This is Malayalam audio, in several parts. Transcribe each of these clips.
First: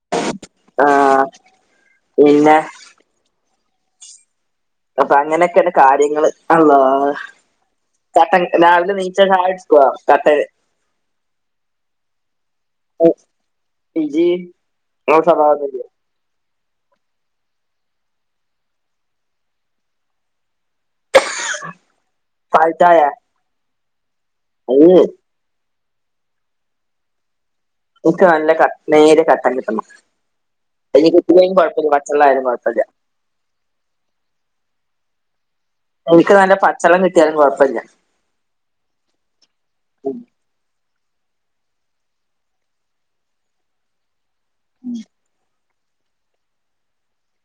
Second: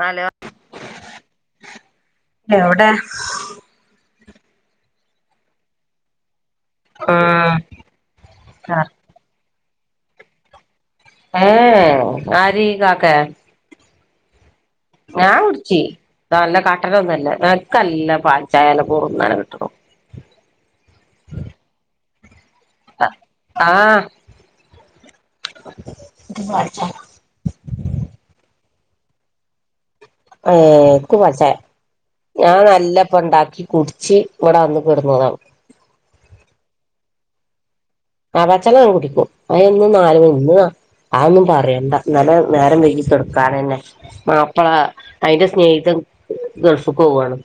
ഹലോ ആ, പിന്നെ. എവിടെ അപ്പൊ അങ്ങനൊക്കണ് കാര്യങ്ങള്. അള്ളാ, ആഹ് കട്ടൻ രാവിലെ നീച്ച ചായ കുടിക്കുവോ കട്ടൻ ഏഹ് ഏഹ് ആരി കാക്കേ. ഇജി. ഞാ കുടിച്ചീ നല്ല കട്ടൻ ഒന്നല്ല എനക്കല്ല പാൽ ചായ [unintelligible] കിട്ടണം പാൽച്ചായ ആ ആ. [unintelligible] [unintelligible] ൻക്ക് നല്ല ക നേര്യ കട്ടൻ കിട്ടണം. ഏ അയ്ന് ഇക്ക് പാൽ ചായ കിട്ടിയില്ലെങ്കിലും കൊഴപ്പല്ല പച്ചെള്ളായാലും ഞാൻ കൊഴപ്പല്ല നല്ലപ്പണ്ടാക്കി കുട്ച്ച് ഇവടെ വന്ന് വിടുന്നതാണ്. ഇന്ക്ക് നല്ല പച്ചെള്ളം കിട്ടിയാലും കെഴപ്പല്ല്യ. ആ പച്ചള്ളം ഞാ കുടിക്കും അ എന്നും ഉം [unintelligible] ഇന്ന് ആവൊന്നും പറയണ്ടാ ഇന്നല നേരം വൈകി കെടക്കാണ്തന്നെ മാപ്പള അയിന്റെ സ്നേഹി തെകു ഗർഫ്ക്ക് പോവാണ്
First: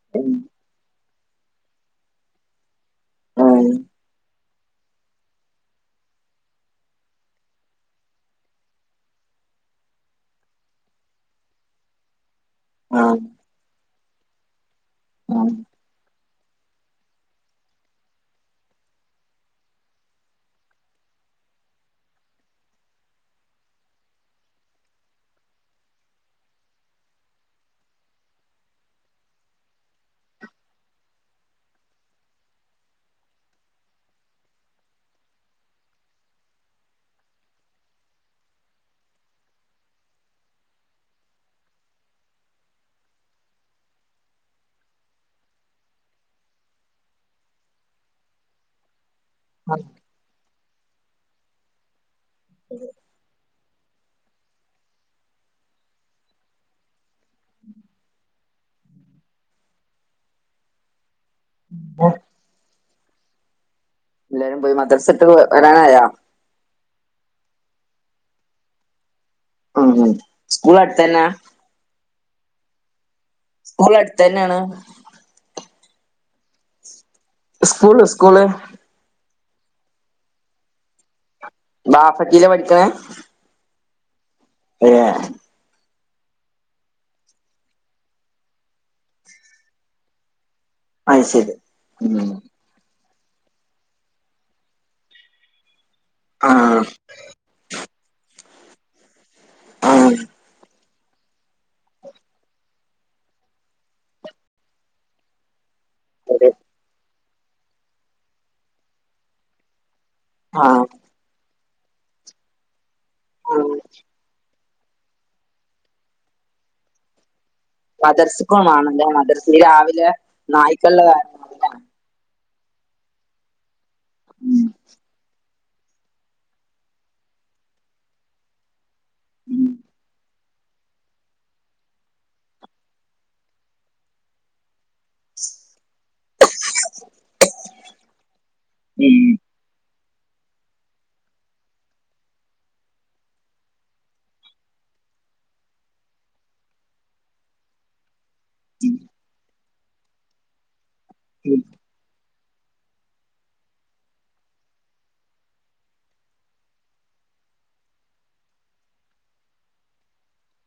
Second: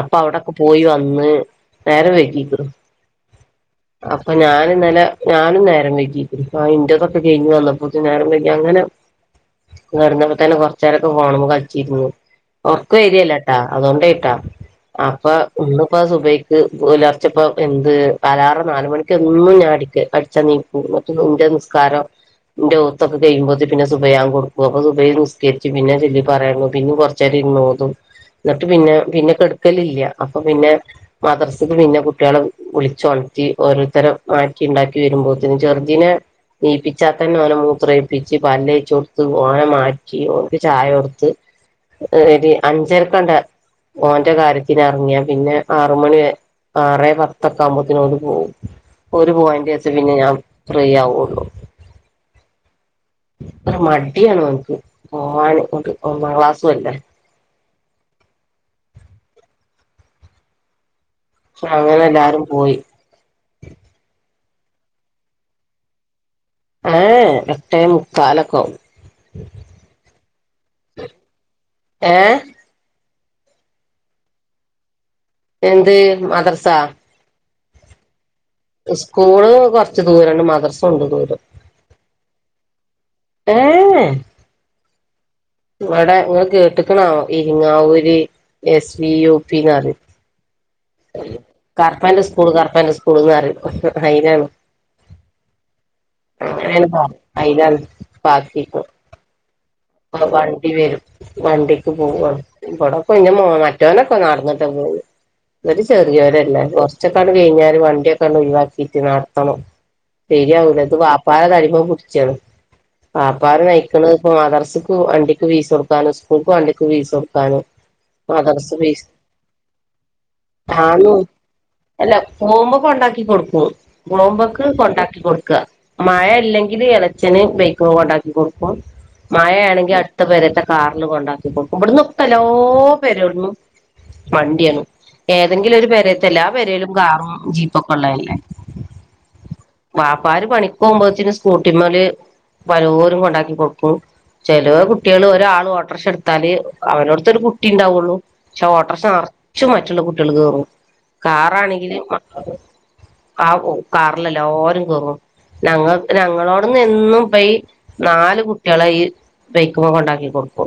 അപ്പൊ ഉം അവിടൊക്കെ പോയി വ ഒന്ന് നേരം വൈകിക്ക്ണ് ഉം ആ ഹ അപ്പൊ ഞാൻ ഇന്നല ഞാനും നേരം വൈകി ആ വിന്റെരൊക്കെ കഴിഞ്ഞ് വന്നപ്പോതെ നേരം വൈകി അങ്ങനെ വരുന്നപ്പോ തന്നെ കൊറച്ചേരക്കെ ഫോൺമേ കളിച്ചിരുന്നു ആഹ് ഒറക്കവരിയല്ലട്ടാ അതോണ്ടേട്ടാ അപ്പൊ ആഹ് ഒന്ന്പ്പ സുബേ വ് പുലർച്ചപ്പം എന്ത് അലാറം നാല് മണിക്ക് ഒന്നും ഞാൻ അടിക്ക് അടിച്ചനീ [unintelligible] നൂന്റെ നിസ്കാരം ന്റെ ഉത്തകതേഴുമ്പോത്തെ പിന്നെ സുഭയാംകൊടുക്കും അപ്പ സുഭേൽ നിസ്കരിച്ച് പിന്നെ ചൊല്ലി പറയണു പിന്നെ കൊറച്ചേരം ഇന്നോതും എന്നിട്ട് പിന്നെ പിന്നെ കെടുക്കലില്ല അപ്പൊ പിന്നെ മദ്രസിക്ക് പിന്നെ കുട്ടികളെ വിളിച്ചോണ്ട് ത്തി ഓരോ തരം മാറ്റി ഉണ്ടാക്കി വരുമ്പോത്തിന് ചെറുതിന് നീപ്പിച്ചാൽ തന്ന ഓന മൂത്രേഴിപ്പിച്ച് പല്ലേച്ച് കൊടുത്ത് ഓന മാറ്റി ഓനക്ക് ചായ കൊടുത്ത് ഏടി അഞ്ചരക്കൊണ്ട് ഓന്റെ കാര്യത്തിനെറങ്ങിയ പിന്നെ ആറ് മണിവേ ആറേ പത്തൊക്ക ആവുമ്പത്തിന് പോവും ഒരു പോയിന്റ് അടിച്ച് പിന്നെ ഞാൻ ഫ്രീ ആവുള്ളു അതെ മടിയാണ് ഓനിക്ക് പോവാന് ഒൻക്ക് ഒന്നാം ക്ലാസുവല്ലാ അങ്ങനെ എല്ലാരും പോയി എല്ലരും പോയി മദ്രസക്ക് വരാനായാ ഏഹ് എട്ടേ മുക്കാലൊക്കാവും ആം സ്കൂൾ അടുത്തന്നാ ഏഹ് സ്കൂള് അടുത്തന്നാണ് എന്ത് മദർസാ സ്കൂള് സ്കൂള് സ്കൂള് കൊറച്ച് ദൂരംണ്ട് മദ്രസണ്ട് ദൂരം ബാപ്പക്കീലാ പഠിക്കണേ ഏഹ് [inaudible] ഇവടെ ഇങ്ങള് കേട്ട്ക്ക്ണോ ആവോ ഇരിങ്ങാവൂരി എസ് വി യു പി ന്ന് പറയും അത് ശരി കർത്താന്റെ ഉം. സ്കൂള് കർത്താന്റെ സ് ക്കൂള് ന്നറിയും അയിനാണ് ആഹ് അങ്ങനെണ് പ അയ്ലാണ് [unintelligible] ആഹ് അപ്പൊ വണ്ടി വെരും വണ്ടിക്ക് പോവാണ് ഇവിടെപ്പൊ ന്റെ മോ മറ്റോനൊക്കെ നടന്നിട്ടാപോവല് ഇവല് അതെ ചെറിയോരല്ലേ കൊർച്ചൊക്കാണ്ട് കയ്ഞ്ഞാല് വണ്ടിയൊക്കാണ്ടൊഴിവാക്കിട്ട് നടത്തണം ആഹ് ശരിയാവൂല ഇത് വാപ്പാരെ തടിമ്മെ പിട്ച്ചാണ് വാപ്പാരെ ആഹ് നയിക്കണത്പ്പൊ മദറസ് ക്ക് വണ്ടിക്ക് ഫീസൊടുക്കാനും ഉസ്കൂൾക്ക് വണ്ടിക്ക് ഫീസൊ മദർസ്ക്കും വാണല്ലേ മദ്രസില് രാവിലെ നായ്ക്കള്ള്ള ആന്ന് കാര അല്ല പോകുമ്പോ കൊണ്ടാക്കി കൊടുക്കും ഉം പോമ്പൊക്ക് കൊണ്ടാക്കി കൊട്ക്ക മഴല്ലെങ്കിൽഎളച്ചന് ബെയ്ക്ക്മ്മെ കൊണ്ടാക്കി കൊടുക്കും ഉം മഴേണെങ്കിൽ അട്ത്ത പെരേ ത്ത കാറില്കൊണ്ടാക്കിക്കൊട്ക്കും ഇവ്ട്ന്നൊക്കെല്ലാ പെരള്ന്നും വണ്ടിയാണ് ഏതെങ്കിലും ഒരു പെരേത്തെ എല്ലാ പെരേലും കാറും ജീപ്പൊക്കെള്ളതല്ലേ ഉം വാപ്പാര് പണിക്കോമ്പത്തിന് സ്കൂട്ടിമ്മല് പലോരും കൊണ്ടാക്കി കൊട്ക്കും ചെലോ കുട്ട്യാള് ഒരാള് ഓട്ടർഷ ഇട്ത്താല് അവലെട്ത്തൊരു കുട്ടി ണ്ടാവുള്ളു ഷേ ഓട്ടർഷ നർച്ചും മറ്റുള്ള കുട്ട്യാള് കേറും ഉം കാറാണെങ്കില് മ ആ ഒ കാറിലെല്ലാരും കേറും ഞങ്ങ ഞങ്ങളോട്ന്നെന്നും പെയ്യീ നാല് കുട്ട്യാളെ ഈ [unintelligible] ഒണ്ടാക്കി കൊടുക്കുവോ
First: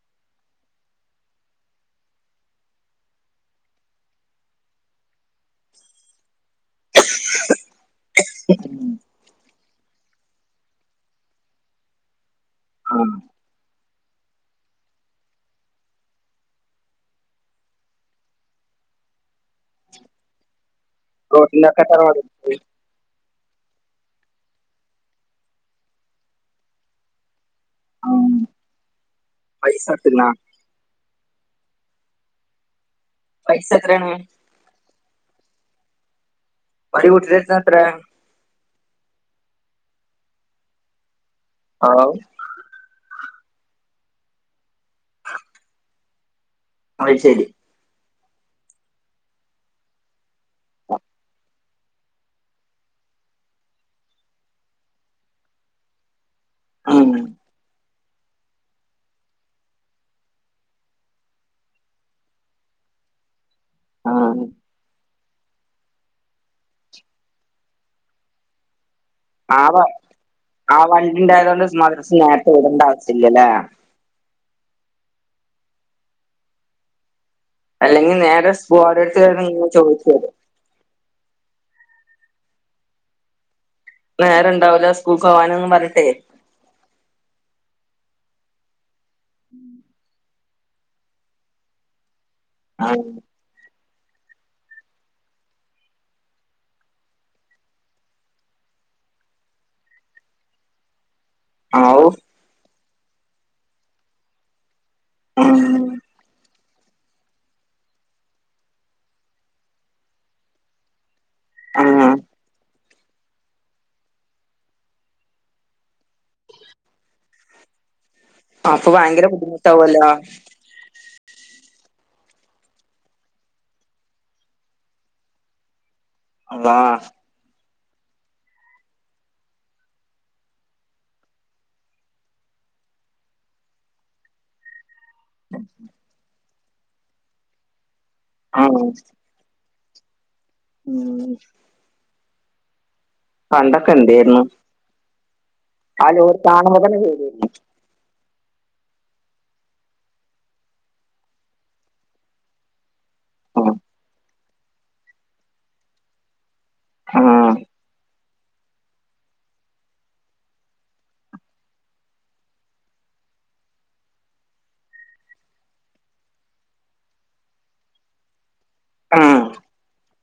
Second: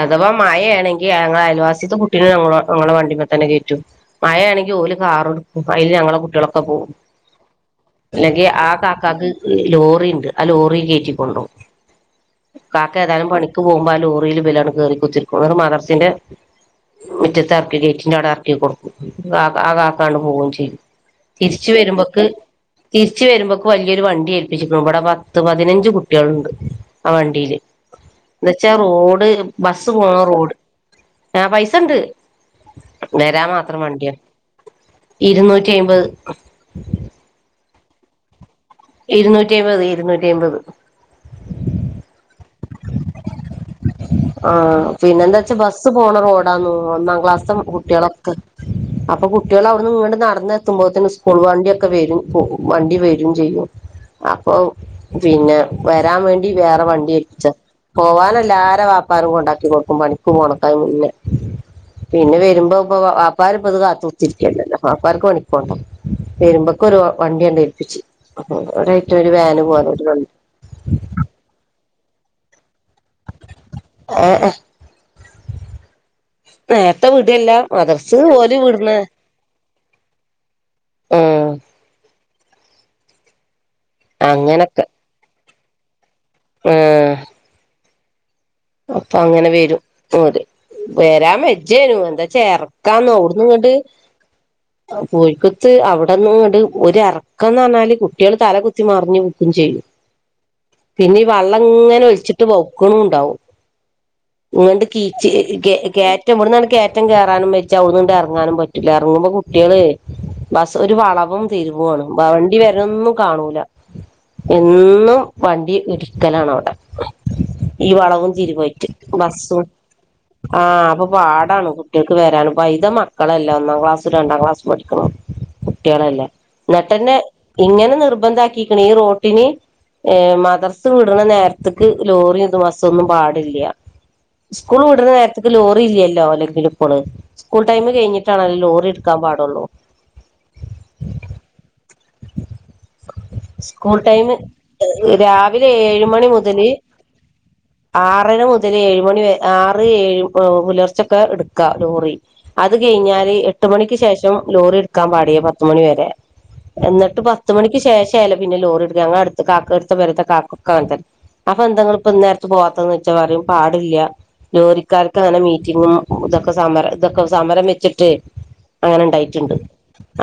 അഥവാ മയയാണെങ്കിൽ ഞങ്ങളാഅയിൽവാസി കുട്ടീങ്ങളെ ഞങ്ങടെ വണ്ടിമ്മ തന്നെ കേ മഴയാണെങ്കി ഓല് കാറ് എടുക്കും അയില് ഞങ്ങളെ കുട്ടികളൊക്കെ പോകും അല്ലെങ്കി ആ ഉം. കാക്കാക്ക് ലോറി ഇണ്ട് ആ ലോറി കേറ്റി കൊണ്ടുപോ കാക്ക ആഹ് ഏതായാലും പണിക്ക് പോകുമ്പും ലോറീല് ബെലണ്ട് കേറി കുത്തിരിക്കും ന്ന്ട്ട് മദർസിന്റെ മുറ്റത്തർക്കി ഗേറ്റിന്റെ അവിടെ ഏർ ക്കി കൊടുക്കും കാ ആ കാക്കാണ്ട് പോവോം ചെയ്യും തിരിച്ച് റോട്ടിലൊക്കെ എത്ര വരുമ്പോക്ക് മദർസ്? തിരിച്ച് വരുമ്പോക് പ്പൊ വല്ല്യോരു വണ്ടി ഏൽപ്പിച്ച്ക്കുണു ഇവിടെ പത്ത് പതിനഞ്ച് കുട്ടികളുണ്ട് ആ വണ്ടീല് ആഹ് ന്നേച്ചാ റോഡ് പൈസ ബസ് പോണ കൊടുത്ത്ക്ക്ണോ റോഡ് ആ പൈസ ഇണ്ട് വരാൻ പൈസ മാത്രം എത്രയാണ് വണ്ടിയാ ഇരുന്നൂ നൂറ്റയ്മ്പത് ഒരു കൂട്ടരേര്ത്ത്ന്നെത്രേ ഇരുന്നൂറ്റി അയിമ്പത് ഇരുന്നൂറ്റി അയിമ്പത് ആ വ് ആ പിന്നെ എന്താ വെച്ചാ ബസ്സ് പോണ റോഡാന്ന് അത് ഒന്നാം ശരി ക്ലാസ്സും കുട്ടികളൊ അപ്പൊ കുട്ടികൾ അവിടുന്ന് ഇങ്ങോട്ട് നടന്ന് എത്തുമ്പോതേനും സ്കൂൾ വണ്ടി ക്കെ വരും പോവും വണ്ടി വരും ചെയ്യും അപ്പൊ പിന്നെ വരാൻ വേണ്ടി ഇ വേറെ ഉം വണ്ടി ഏൽപ്പിച്ചാ പോവാനല്ല ആരാ [unintelligible] [unintelligible] ഉണ്ടാക്കി കൊടുക്കും പണിക്കും [unintelligible] പിന്നെ പിന്നെ വരുമ്പോ ഇപ്പൊ [unintelligible] കൊ പ് ആഹ് ല്ല വരുമ്പോക്ക കൊറെ വണ്ടിയന്നെ ഏൽപ്പിച്ച് ഒരു ആ വാന് വാ പോലെ ഒരു വണ്ടി ആ വണ്ടി ഉണ്ടായതോണ്ട് [unintelligible] മദ്രസനേരത്തെ വിടേണ്ട ആവശ്യ ഇല്ലല്ലേ അ അ നേരത്തെ വീ ഇതെല്ലാം മദ്രസ് ഓര് വിടണ ചോയിച്ചേ ആ അങ്ങനൊക്കെ നേരെണ്ടാവൂല്ല സ്കൂക്ക് പോവാനന്നും പറഞ്ഞിട്ടെ ആഹ് അപ്പൊ അങ്ങനെ വെരും. അതെ വരാൻ വെച്ചേനു, എന്താ ആഹ് ചേർക്കാന്ന് ഔട്ന്ന്ങ്ങണ്ട് പോഴിക്കുത്ത് അവിടെന്ന് അങ്ങോട്ട്‌ ഒരു ഇറക്കം എന്ന് പറഞ്ഞാല് കുട്ടികള് തല കുത്തി മറിഞ്ഞ് [unintelligible] ചെയ്യും പിന്നെ വെള്ളം ഇങ്ങനെ ആവൂ ഒലിച്ചിട്ട് [unintelligible] ഉണ്ടാവും വേണ്ട് കീച്ച് കേ ആഹ് കേറ്റം ഇവിടുന്ന് അങ്ങോ കേറാനും ബെജ്ജ അവിടന്ന് ഇങ്ങട്ട് ഇറങ്ങാനും പറ്റൂല്ല ഇറങ്ങുമ്പോ കുട്ടികളേ ബസ് ഒരു വള മൊത്തം തിരുവാണ് ആഹ് വണ്ടി വരുന്നേയൊന്നും കാണൂല എന്നും വണ്ടി ഇടിക്കലാണ് അവിടെ ഈ വളവും [unintelligible] പോയിട്ട് അപ്പൊ ഭയങ്കര ബസ്സും ബുദ്ധിമുട്ടാവല്ലോ ആ അപ്പൊ പാടാണ് കുട്ടികൾക്ക് വരാന് പൈതൽ മക്കളല്ലേ ഒന്നാം ക്ലാസ്സും രണ്ടാം ക്ലാസ്സും പഠിക്കണേ കുട്ടികളല്ലേ അള്ളാ പെട്ടെന്ന് ഇങ്ങനെ നിർബന്ധ ആക്കിക്കണ ഈ റോട്ടിന് ഏ മദർസ് വിടണ നേരത്തേക്ക് ലോറിത് ബസൊന്നും പാടി സ്കൂൾ വിടുന്ന നേരത്തേക്ക് ലോറി ഇല്ലല്ലോ അല്ലെങ്കിൽ ഇപ്പള് സ്കൂൾ ടൈംമ് കഴിഞ്ഞിട്ട [unintelligible] ആഹ് ലോറി എടുക്കാൻ പാടുള്ളൂ ഉം പണ്ടൊക്കെ സ്കൂൾ ടൈം എന്തായിരുന്നു രാവിലെ ഏഴ് മണി മുതല് പേടിയായിരുന്നു ആറര മുതല് ഏഴുമണി ആറ് ഏഴ് പുലർച്ചൊക്കെ എടുക്കാ ലോറി അത് കഴി അത് കഴിഞ്ഞാല് എട്ട് ആഹ് മണിക്ക് ശേഷം ലോറി എടുക്കാൻ പാടിയേ പത്തുമണി വരെ എന്നിട്ട് പത്ത് മണിക്ക് ശേഷം ചേല പിന്നെ ലോറിട്ക്കും ഞങ്ങടുത്ത്കാക്കവയൽത്തെ കാക്കൊക്കങ്ങൻ തെന്നെ അപ്പൊ ന്താ ങ്ങള് ഇന്നേരത്ത് പോവാ ത്തേന്ന് ചോയ്ച്ച പറയും പാടില്ല ലോറിക്കാർക്ക് അങ്ങനെ മീറ്റിങ്ങും ഇതൊക്കെ സമരം ഇതൊക്കെ സമരം വെച്ച്ട്ട് അങ്ങനെ ആഹ് ണ്ടായിട്ട്ണ്ട്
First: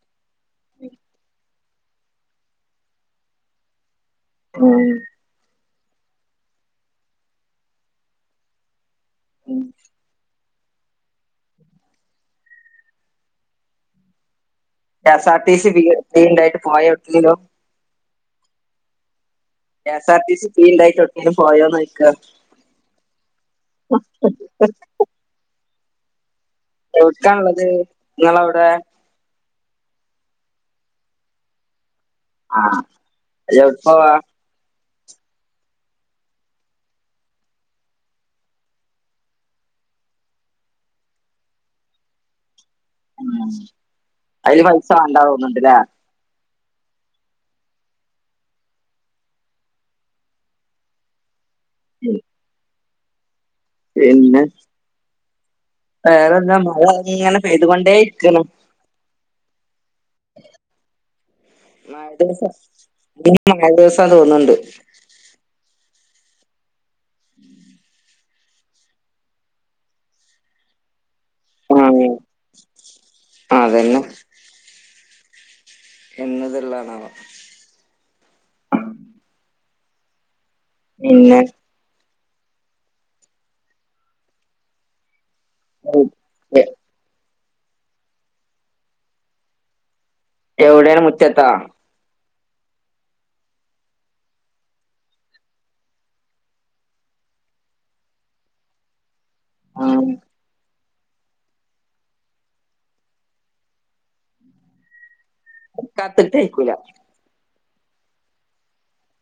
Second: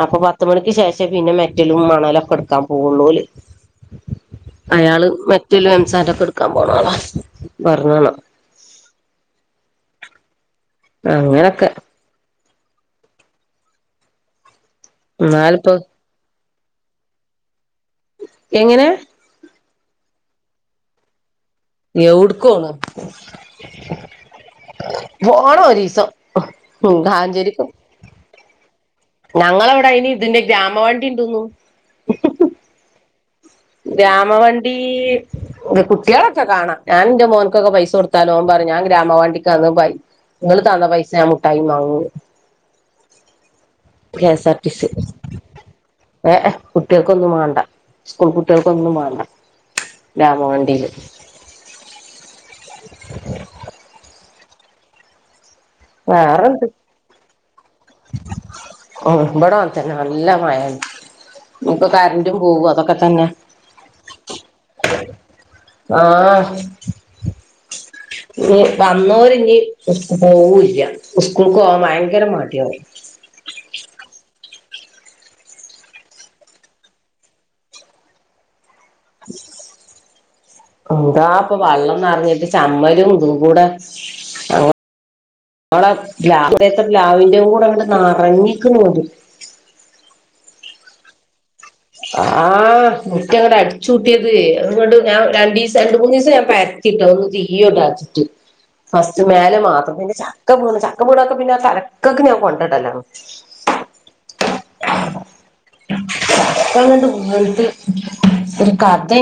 അപ്പൊ പത്ത്മണിക്ക്ശേഷെ പിന്നെമെറ്റലും മണലൊക്കെ ഇട്ക്കാൻ പോവള്ളോല് ഉം അയാള് മെറ്റല് എംസാൻഡ് എടുക്കാൻ പോണം അതാ ഉം [unintelligible] അങ്ങനക്കെ കെ സാർ ടി സി എന്നാലിപ്പോ ഫ്രീ ഫ്രീ ഇണ്ടായിട്ട് പോ [unintelligible] എങ്ങനെ K sir T C free [unintelligible] പോയൊന്ന് ചോയിക്കാ എവിടുക്കോണ് പോണം ഇങ്ങളവടെ [unintelligible] ഞങ്ങളവടെ അയിന് ഇതിന്റെ ഗ്രാമവണ്ടിണ്ടിന്നു ആഹ് എവ്ട്ക്കോവാ ഗ്രാമവണ്ടി ഈഹ് കുട്ടികളൊക്കെ കാണാം ഞാൻന്റെ മോനക്കൊക്കെ പൈസ കൊടുത്താലോൻപറയോ ഞാൻ ഗ്രാമവണ്ടിക്കന്ന് പയും ഇങ്ങള്തന്ന പൈസ ഞാ മുട്ടായി വാങ്ങു ഉം കെ സാർ അയില് ടി സി പൈസ വാണ്ടാ തോന്ന്ണ്ട്ല്ലേ [unintelligible] കുട്ടികക്കൊന്നും വേണ്ട സ്കൂൾ കുട്ടികൾക്കൊന്നും വേണ്ട ഗ്രാമവണ്ടില് ഉം വേറെന്താ വേറെന്ത് മഴഅങ്ങനെപെയ്തുകൊണ്ടേ ഇരിക്കണ് ഓ ഇവിടെനെതന്നെനല്ലമായഇണ്ട് നമുക്ക് മഴ കറണ്ട് ദിവസം പോകും അതൊക്കെ തന്നെ ഇനി മഴ ദിവസാ തോന്നുന്നുണ്ട് ആഹ [unintelligible] ഇനി വന്നോരിനിതിരിച്ച്പോകൂല്ല സ്കൂൾക്ക് പോവാൻ ഭയങ്കരമടിയ ആ അതന്നെ എന്നതെല്ലാണവ എന്താ അപ്പൊവള്ളംന്നറിഞ്ഞിട്ട് ചമ്മലും ഇതും കൂടെഅ നമ്മള എ ലാവത്തെ പലാവിന്റെയും കൂടെ അങ്ങ് നറഞ്ഞിക്ക് തോ എവിടെയാണ് മുറ്റത്താ ആഹ് മുറ്റഅങ്ങോട്ട്അടിചൂട്ടിയത് അങ്ങൊണ്ട് ഞാൻ രണ്ടിവസം രണ്ട മൂന്ന്ദിവസം ഞാൻ പ കിട്ടന്ന് തീണ്ടാച്ചിട്ട് ഫസ്റ്റ് മേലെ ആഹ് മാത്രചിന്റെചക്കവീണ് ചക്ക മൂടക്കെ പിന്നെ ആ തരക്കൊക്ക ഞാൻ കൊണ്ടിടല് നിർക്കാത്തിട്ടേക്കൂല ഹവൾട്ട ഒരു കഥയ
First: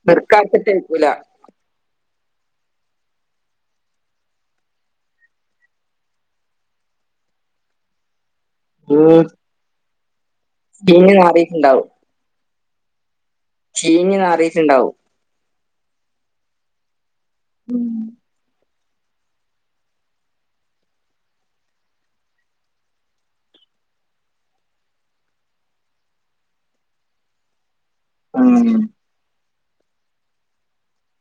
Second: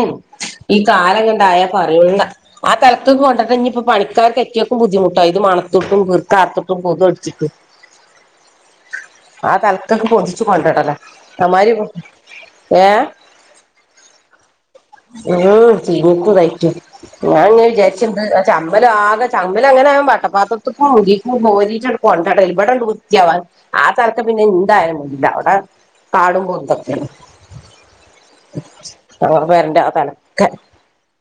ഈ നിർക്കാത്തിട്ടേക്കൂല കാലങ്ങണ്ടായ പറയുന്ന ആ തലത്തൊക്ക കൊണ്ടിട്ട ഇനി ഇപ്പൊ പണിക്കാർക്ക്റ്റയൊക്കും ബുദ്ധിമുട്ടായി ഇത് മണത്തിട്ടും വീർത്താർത്തോട്ടും പൊത്‌അടിച്ചിട്ട് [unintelligible] ഉം ത്കൊണ്ടിടാല് ചീഞ്ഞ് ലവമ്മാര് ഏഹ് ചീഞ്ഞിനാറിയിട്ടുണ്ടാവും ചീനിക്കുന്നതായിട്ട് ഉം ഞാൻഎന്നാവിചാരിച്ച്എന്താചമ്മ അമ്മല ആകെ ചമ്മല് അങ്ങന ആ വട്ടപ്പാത്രത്തിക്കുംമുരിക്കും പോരിട്ട് കൊണ്ടടല് ഇവിടെണ്ട് വൃത്തിആവാൻ ആ തർക്കപിന്നെഎന്തായാലുംപൊണ്ടില്ല അവിടെകാടുംപോറത്ത് ഒക്കെയേണ് മ്മ് വേറെണ്ടആതൊടുക്കെ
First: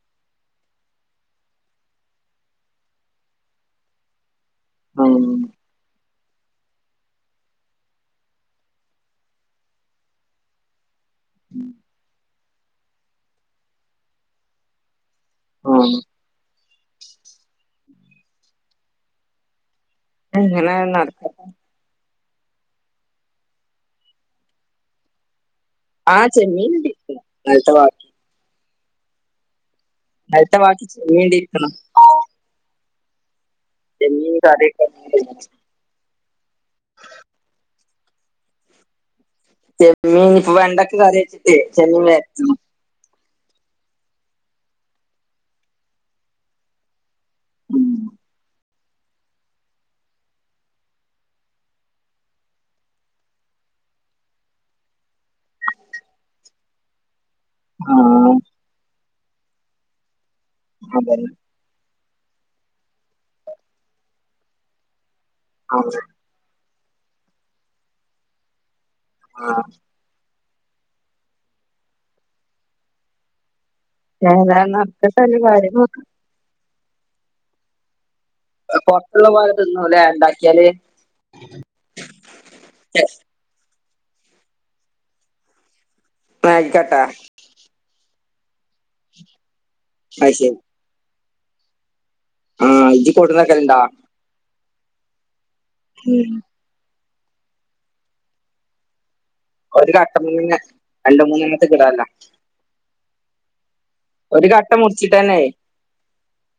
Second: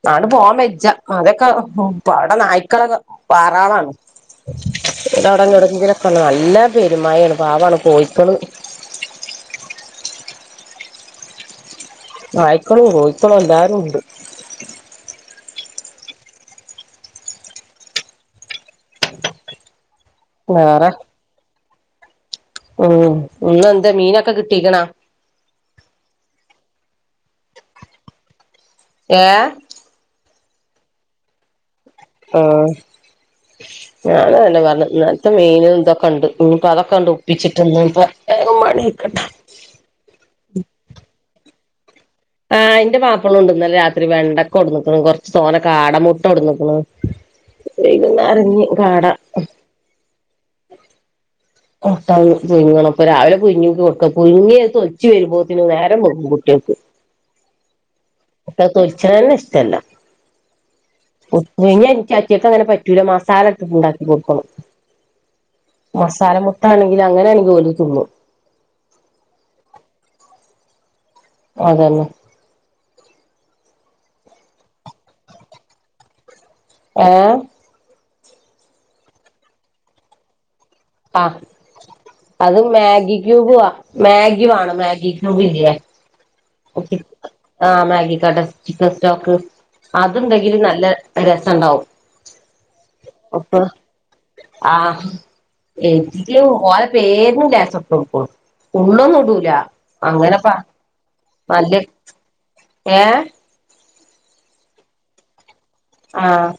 നാട്പോൻവജജമതൊക്കെ ഉ പാടെ നായ്ക്കളൊക്കെവാറാളണ്ട് ഉം ഇവടങ്ങ്ചിലൊക്കെ നല്ല പെരുമായാണ് പാവാണ് പോയി ക്കള് ഉം നായ്ക്കളും കോയിക്കളും എല്ലാരും ഉണ്ട് ആഹ് അങ്ങനെ വേറെ നടക്ക ഉം ഇന്ന് എന്താ മീനൊക്കെ കിട്ടിക്കണാ ആ ചെമ്മീൻ കിട്ടി ഏ അടുത്ത ബാക്കി വീണ്ടിയിരിക്കണം ആ ചെമ്മീൻ ഞാന് അതന്നെ കറി പറഞ്ഞെ ഇന്നലത്തെ വെക്കാൻ മീനും ഇതൊക്കെ ഉണ്ട് ഉം അതൊക്കെ ഒണ്ട് ഒപ്പിച്ചിട്ട് ഇന്ന് വേഗം പണിഇക്കട്ടെ ചെമ്മീൻ ഇപ്പൊ വെണ്ടൊക്കെ കറി വെച്ചിട്ട് ചെമ്മീന് ആ എന്റെ വാ ക്കളുണ്ട് ഇന്നലെ രാത്രി വെണ്ടക്ക കൊണ്ട് വന്നേക്കണു കൊറച്ച് തോനെ കാട മുട്ട കൊട് ന്നേക്കണ് ഉം [unintelligible] അറിഞ്ഞ് കാടാ കൊട്ട പുഴുങ്ങണം അപ്പൊ രാവിലെ പുഴുങ്ങി കൊക്ക പുഴുങ്ങിത്തൊച്ചു വരുമ്പോത്തിനു നേരം പോകും കുട്ടി ക്ക്‌ ആഹ് ക്ക്‌ തൊൽച്ചതന്നെ ഇഷ്ടല്ല അതന്നെ പുഴുങ്ങിയ എനിക്ക് ട്ടികൾക്ക് അങ്ങനെ പറ്റൂല്ല മസാല ഇട്ടിട്ട് ഇണ്ടാക്കി കൊടുക്കണം ആഹ് മസാല ണെങ്കിൽ അങ്ങനെയാണെങ്കി ഓല് തിന്നും ആഹ് അതന്നെ ഏതാ നക്ക തല്ല കാര്യം നക്ക [unintelligible] ഏ പൊട്ടുള്ള പോലെ തിന്നുല്ലേ ഇണ്ടാക്കിയാല് ആ അത് മാഗി ക്യൂബുവാ മാഗി വേണം മാഗിക്യൂബ് ല്ല്യേ മാഗി കട്ടാ ആ മാഗി ചിക്കൻ സ്റ്റോക്ക് അത് ശരി അത്ണ്ടെങ്കിലും നല്ല രസം ഇണ്ടാവും ആഹ് ഇജ്ജ് കൊണ്ട്ന്നാക്കലണ്ടാ ആ എനിക്ക് ഓന് പേരന്നില്ല സ്വപ്പം പോ ഉള്ളൊന്നു ഇടൂ ല്ല ഒരു അങ്ങനെപ്പാ കട്ടമ്മന്നന്നെ രണ്ട് മൂന്നെണ്ണത്തെക്ക്‌ ഇടാല്ല ഏ ഒരു കട്ട മുറിച്ചിട്ടന്നെ ആഹ്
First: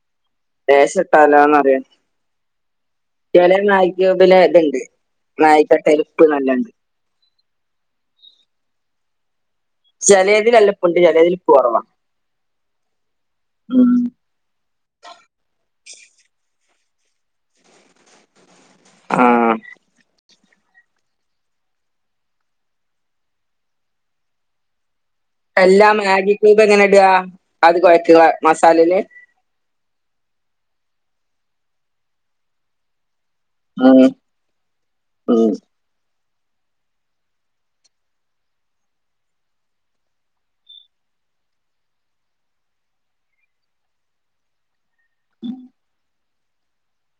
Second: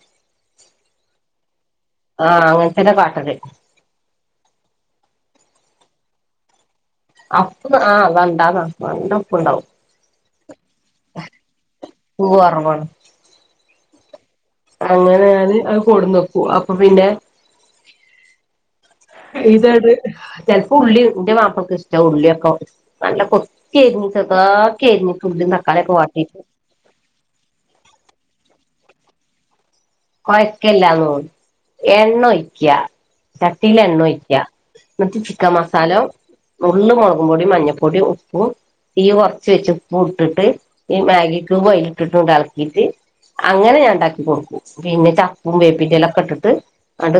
ലേശം ഇട്ടാലോന്ന്റിയാൻ ആഹ് അങ്ങനത്തന്നെ കാട്ടല് ചില മ്യാഗി ക്യൂബില് ഇതുണ്ട് മ്യാഗിക്കട്ടേലുപ്പ് നല്ലണ്ട് അപ്പ് ആ അതാണ്ടാവ നല്ലപ്പുണ്ടാവും ചിലതിൽല്ലപ്പണ്ട് ചിലതിൽഉപ്പ് കുറവാ ഉപ്പ് മ് അങ്ങനെത് അത് കൊടുനപ്പു അപ്പൊ പിന്നെ ആഹ് ഇതാട് ചിലപ്പോ ഉള്ളി ന്റെ മാപ്പിളക്കെ ഇഷ്ട ഉള്ളിയൊക്കെ നല്ല കൊത്തി അരിഞ്ഞിട്ടൊക്കെ ചെറുതാക്കി അരിഞ്ഞു എല്ലാ മാഗി ക്യൂബ് എങ്ങനെ ഇട്കാ അത് കുഴക്കുക മസാലയില് കൊഴക്കല്ലാന്നു എണ്ണ ഒയ്ക്ക ചട്ടിയില് എണ്ണ ഉം ഒയ്ക്കാ എന്നിട്ട് ഉം ചിക്കൻ മസാലോ നുള്ള് മുളകും പൊടി മഞ്ഞൾപ്പൊടി ഉപ്പു തീ കൊറച്ച് വെച്ച് ഉപ്പും ഇട്ടിട്ട് ഈ മ്യാഗി ക്യൂബ് അയിലിട്ടിട്ടു ഇളക്കിയിട്ട് അങ്ങനെ ഞാൻ ഇണ്ടാക്കി കൊടുക്കും പിന്നെ ചപ്പും വേപ്പിന്റെലൊക്കെ ഇട്ടിട്ട് അത്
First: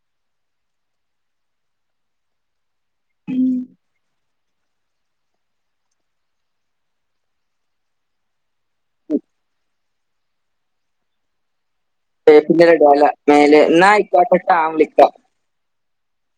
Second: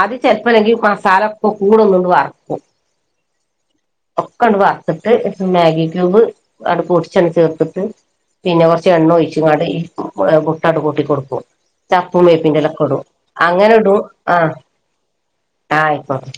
ആദ്യം ചെലപ്പല്ലെങ്കി മസാല ഒക്കെ കൂടെ ഒന്നണ്ട് വറക്കും ഉം ഒക്കെണ്ട് വറത്തിട്ട് മ്യാഗി ക്യൂബ് അവിടെ പൊടിച്ചൊന്ന് ചേർത്തിട്ട് പിന്നെ കൊറച്ച് എണ്ണ ഒഴിച്ചപാട് ഈ മുട്ടഅങ്ങ് ‌ കൂട്ടി കൊടുക്കും തപ്പും വേപ്പിന്റെ വേപ്പിൻന്റെഇലയൊക്കെ ഒരു ഇടും ഇല മേലെ അങ്ങനെ എന്നാ ഇടും ആ ആയിക്കോട്ടെ ട്ടാ ഞാൻ വിളിക്കാം ആയിക്കോട്ടെ